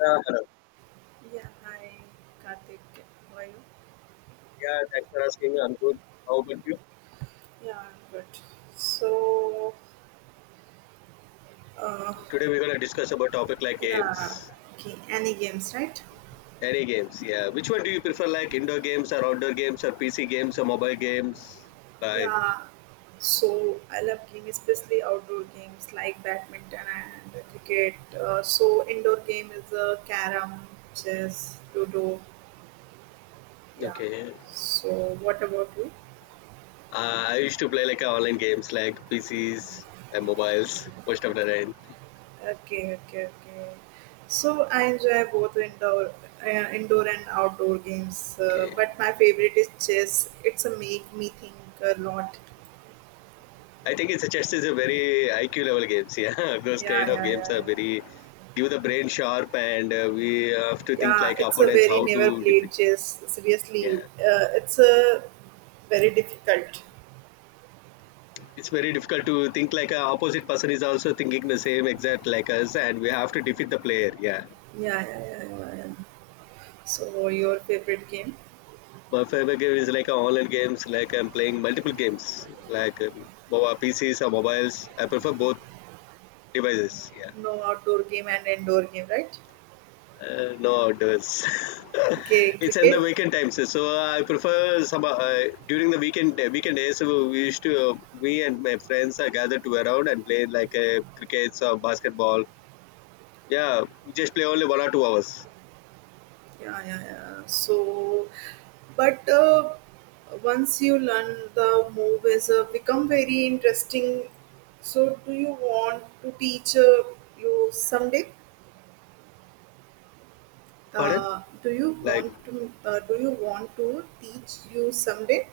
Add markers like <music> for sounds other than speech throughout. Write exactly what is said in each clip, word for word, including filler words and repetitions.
Yeah, hello. Yeah, hi, Karthik. How are you? Yeah, thanks for asking. I'm good. How about you? Yeah, I'm good. So, uh, Today we're gonna discuss about topic like yeah, games. okay, any games, right? Any games, yeah. Which one do you prefer, like indoor games or outdoor games or P C games or mobile games? Like, Yeah, so I love games, especially outdoor games like badminton and cricket. Uh, so, indoor game is uh, carom, chess, ludo. Yeah. okay. So, what about you? Uh, I used to play like uh, online games like P Cs and mobiles most of the time. Okay, okay, okay. So I enjoy both indoor, uh, indoor and outdoor games, uh, Okay. but my favorite is chess. It's a make me think a lot. I think it's a chess is a very I Q level games. Yeah, <laughs> those Yeah, kind of yeah, games yeah, are yeah. very give the brain sharp and uh, we have to think Yeah, like it's a opponents very how never to defeat. played chess. Yeah. Seriously, uh, it's a very difficult. It's very difficult to think like a opposite person is also thinking the same exact like us and we have to defeat the player, yeah. Yeah, yeah, yeah, yeah, yeah. So your favorite game? My favorite game is like a online games like I'm playing multiple games like um, mobile PCs or mobiles. I prefer both devices, yeah. No outdoor game and indoor game, right? Uh, no outdoors. Okay, <laughs> It's in the cricket. weekend times, so I prefer some, uh, during the weekend, uh, weekend days, so we used to, uh, me and my friends are gathered to around and play like uh, crickets or basketball, yeah. We just play only one or two hours. Yeah, yeah, yeah, so but uh, once you learn the move is uh, become very interesting, so do you want to teach uh, you someday Pardon. uh, do you Like, want to uh, do you want to teach you someday.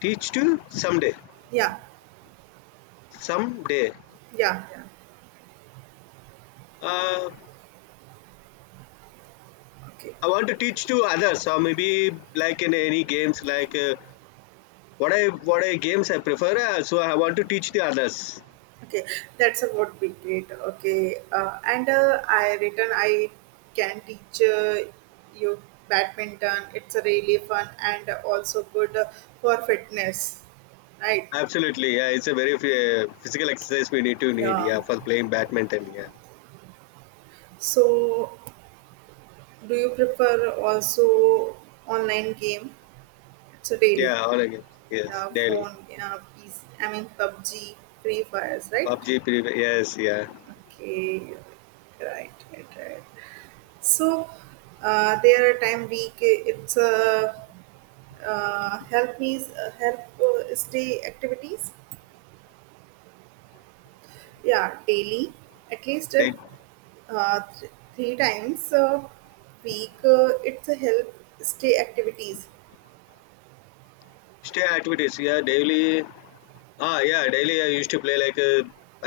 teach to someday. Yeah, Someday. yeah, yeah, Uh, okay. I want to teach to others. So maybe like in any games, like, uh, what I what I games I prefer. Uh, so I want to teach the others. Okay, that's about be great. Okay, uh, and uh, I written I can teach uh, you badminton. It's really fun and also good uh, for fitness, right? Absolutely. Yeah, it's a very uh, physical exercise we need to need. Yeah. Yeah, for playing badminton. Yeah. So, do you prefer also online game? It's a daily, Yeah, all the games. Yes, uh, daily. phone, uh, P C, I mean pub g, Free Fires, right? PUBG said as word. pre- Yes, yeah. Okay, right, right, right. So uh, there are time week. It's a uh, help me uh, help uh, stay activities, yeah daily, at least Day, uh, th- three times a week, uh, it's a help stay activities, stay activities. Yeah, daily. Ah, yeah, daily I used to play like uh,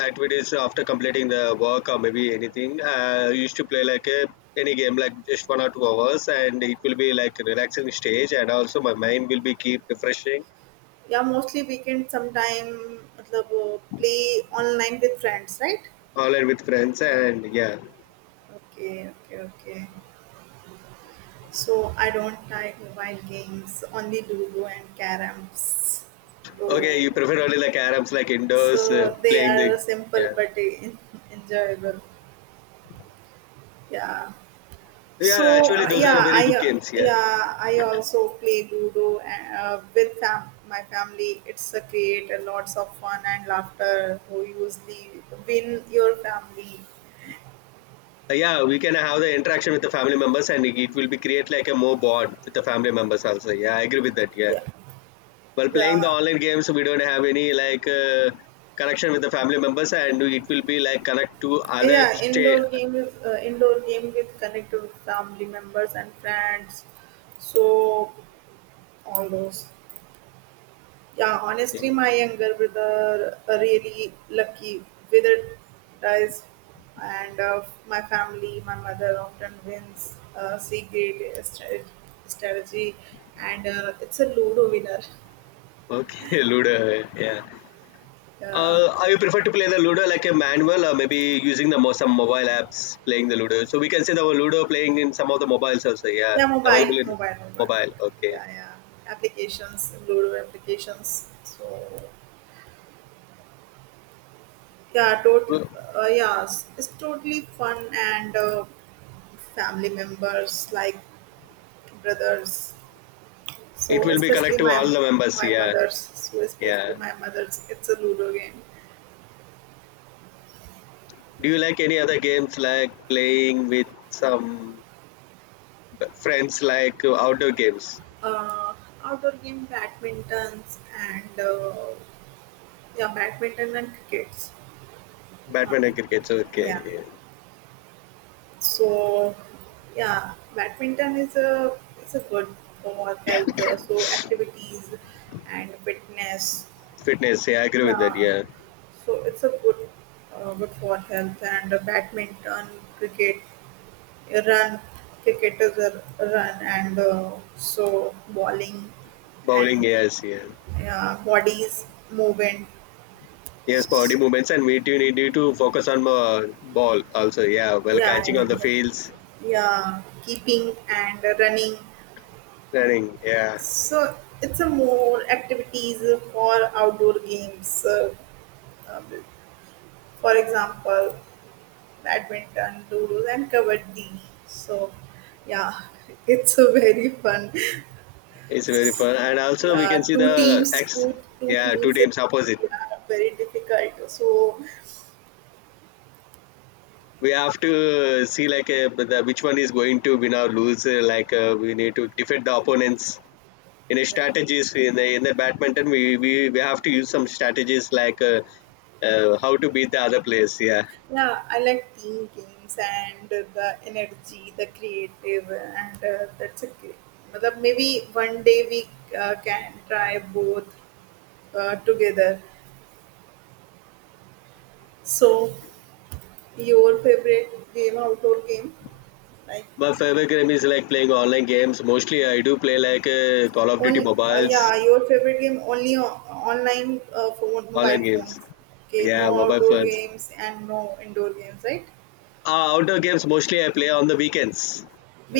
activities after completing the work or maybe anything. Uh, I used to play like uh, any game, like just one or two hours, and it will be like a relaxing stage, and also my mind will be keep refreshing. yeah mostly weekend sometime, matlab, uh, play online with friends, right? Online with friends, and yeah. Okay, okay, okay. So I don't like mobile games, only ludo and Carams. Okay, you So prefer only like Arabs, like so indoors, uh, they playing the. are simple Yeah, but <laughs> en- enjoyable. Yeah. yeah. So Actually, uh, those yeah, are very I good uh, games. Yeah. yeah, I also play Ludo uh, with fam- my family. It's a create a lots of fun and laughter. Who usually win your family? Uh, yeah. We can have the interaction with the family members, and it it will be create like a more bond with the family members also. Yeah, I agree with that. Yeah. Yeah, While playing the yeah, online games we don't have any like, uh, connection with the family members and it will be like connect to other yeah. stay. Indoor game, uh, indoor game with connect with family members and friends. So all those. Yeah, honestly, my younger brother uh, really lucky with it dies, and uh, my family, my mother often wins uh, secret stra- strategy, and uh, it's a Ludo winner. Okay. <laughs> Ludo, yeah. Uh, uh, I prefer to play the Ludo like a manual or maybe using the mo- some mobile apps playing the Ludo. So we can see the Ludo playing in some of the mobiles also. Yeah, yeah, mobile, available in mobile, mobile, mobile. mobile. Okay. Yeah, yeah, applications, Ludo applications. So yeah, tot- Well, uh, yeah, it's it's totally fun and uh, family members like brothers. it So will be connect especially to all my the members. my Yeah, mother's, so yeah. especially my mother's, it's a Ludo game. Do you like any other games like playing with some friends like outdoor games? Uh, outdoor game, badmintons and uh, yeah, badminton and crickets. Uh, Batman and cricket's, okay. yeah. Yeah. So yeah, badminton is a it's a good for health, uh, so activities and fitness. Fitness, yeah, I agree with that. Yeah. Yeah. So it's a good uh, good for health and uh, badminton, cricket. Run, cricketers are run and uh, so bowling Bowling, and yes, yeah. uh, bodies movement. Yes, body movements, and we do need you to focus on uh, ball also. Yeah, while Yeah, catching on yeah, the yeah, fields, yeah, keeping and running. running. Yeah, So it's a more activities for outdoor games, uh, uh, for example badminton doodles and kabaddi. So yeah <laughs> it's a very fun. it's very fun, and also we can yeah, see two the teams, ex. two two Yeah, two teams is teams opposite. yeah, very difficult. So We have to see like, uh, the, which one is going to win or lose. Uh, like, uh, we need to defeat the opponents. In a yeah, strategies in the in the badminton, we, we, we have to use some strategies like, uh, uh, how to beat the other players. Yeah. yeah, I like team games and the energy, the creative, and uh, that's a great. But maybe one day we uh, can try both uh, together. So, your favorite game, outdoor game, like. My favorite game is like playing online games. Mostly, I do play like uh, Call of Duty Only uh, mobiles, yeah, your favorite game only on, online uh, phone, online mobile games. phones. Okay, no Yeah, mobile outdoor phones. games and no indoor games, right? Uh, outdoor games mostly I play on the weekends,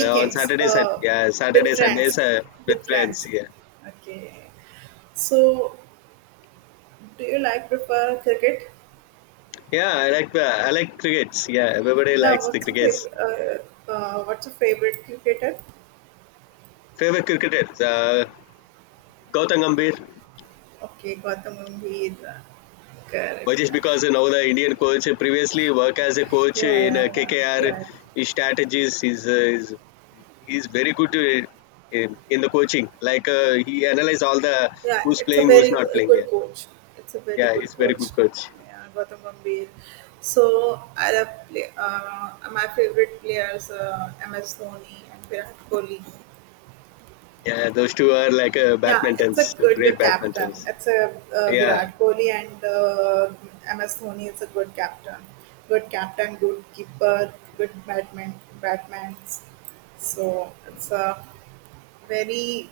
uh, on Saturdays and uh, yeah, with Saturdays and friends, days uh, with with friends. friends. Yeah, Okay. So, do you like prefer cricket? yeah. I like, uh, I like crickets. Yeah, everybody Yeah. likes the What's your crickets. favorite? Uh, uh, what's your favorite cricketer? Favorite cricketer, uh, Gautam Gambhir. Okay, Gautam Gambhir. Why Correct. just because you know the Indian coach previously work as a coach Yeah, in uh, yeah, yeah. K K R. Right. His strategies is uh, is he's very good, uh, in, in the coaching. Like, uh, he analyze all the Yeah, who's it's a playing, who's very not uh, playing. Yeah, good coach. It's a very yeah, good he's very coach. good coach. Yeah, Gautam Gambhir. So I love play, uh, my favorite players uh, M S Dhoni and Virat Kohli. Yeah, those two are like, uh, Yeah, it's a badmintons, good great captain. badmintons. It's a uh, Yeah, Virat Kohli and uh, M S Dhoni is a good captain. Good captain, good keeper, good batman, batmans. So it's a very.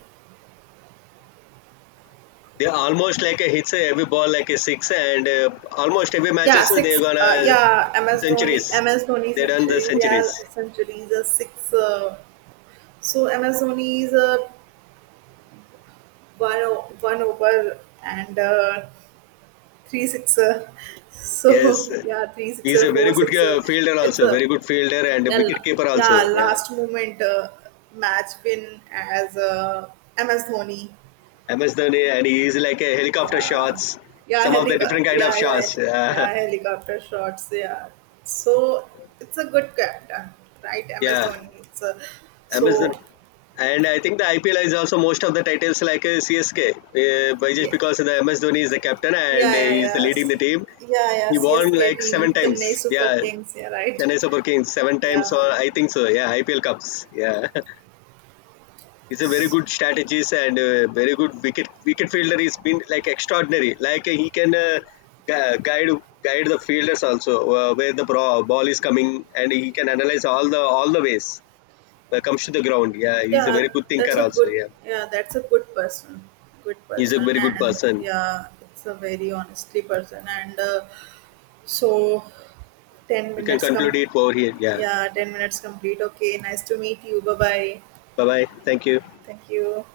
they almost like a hits, uh, every ball like a six, and uh, almost every matches, Yeah, uh, they're six. gonna Uh, yeah, MS Dhoni, centuries. MS Dhoni They done the centuries. centuries. Yeah, centuries. Uh, six. Uh, so M S Dhoni is uh, one o- one over and uh, three sixer. Yes, So <laughs> yeah, three he's sixer, a very four good, uh, sixer. fielder It's also, very a good fielder and yeah, wicket la- keeper also. yeah Yeah, last moment uh, match win as uh, M S Dhoni. M S Dhoni, and he is like a helicopter Yeah, shots, yeah, some of the helicopter. different kind of Yeah, yeah, shots. yeah, Yeah, helicopter shots. Yeah, so it's a good captain, right? <laughs> M S yeah, Dhoni. It's a M S Dhoni. so And I think the I P L is also most of the titles like, uh, C S K, uh, by just yeah, because the M S Dhoni is the captain yeah, and uh, yeah, he is the yeah. leading the C, team. yeah, yeah. He won C S K like team, seven Chennai times. Super Yeah, Kings. Yeah, right. Chennai Super Kings seven times Yeah, or I think so. Yeah, I P L cups. Yeah. <laughs> He's a very good strategist and, uh, very good wicket wicket fielder. He's been like extraordinary. Like, uh, he can, uh, gu- guide guide the fielders also, uh, where the bra- ball is coming, and he can analyze all the all the ways that comes to the ground. Yeah, he's a yeah. very good That's thinker a also. good. Yeah, Yeah, that's a good person. Good he's a person, very good and person. yeah, it's a very honestly person, and uh, so ten We can minutes conclude come. it over here. Yeah. Yeah, ten minutes complete. Okay, nice to meet you. Bye bye. Bye bye. Thank you. Thank you.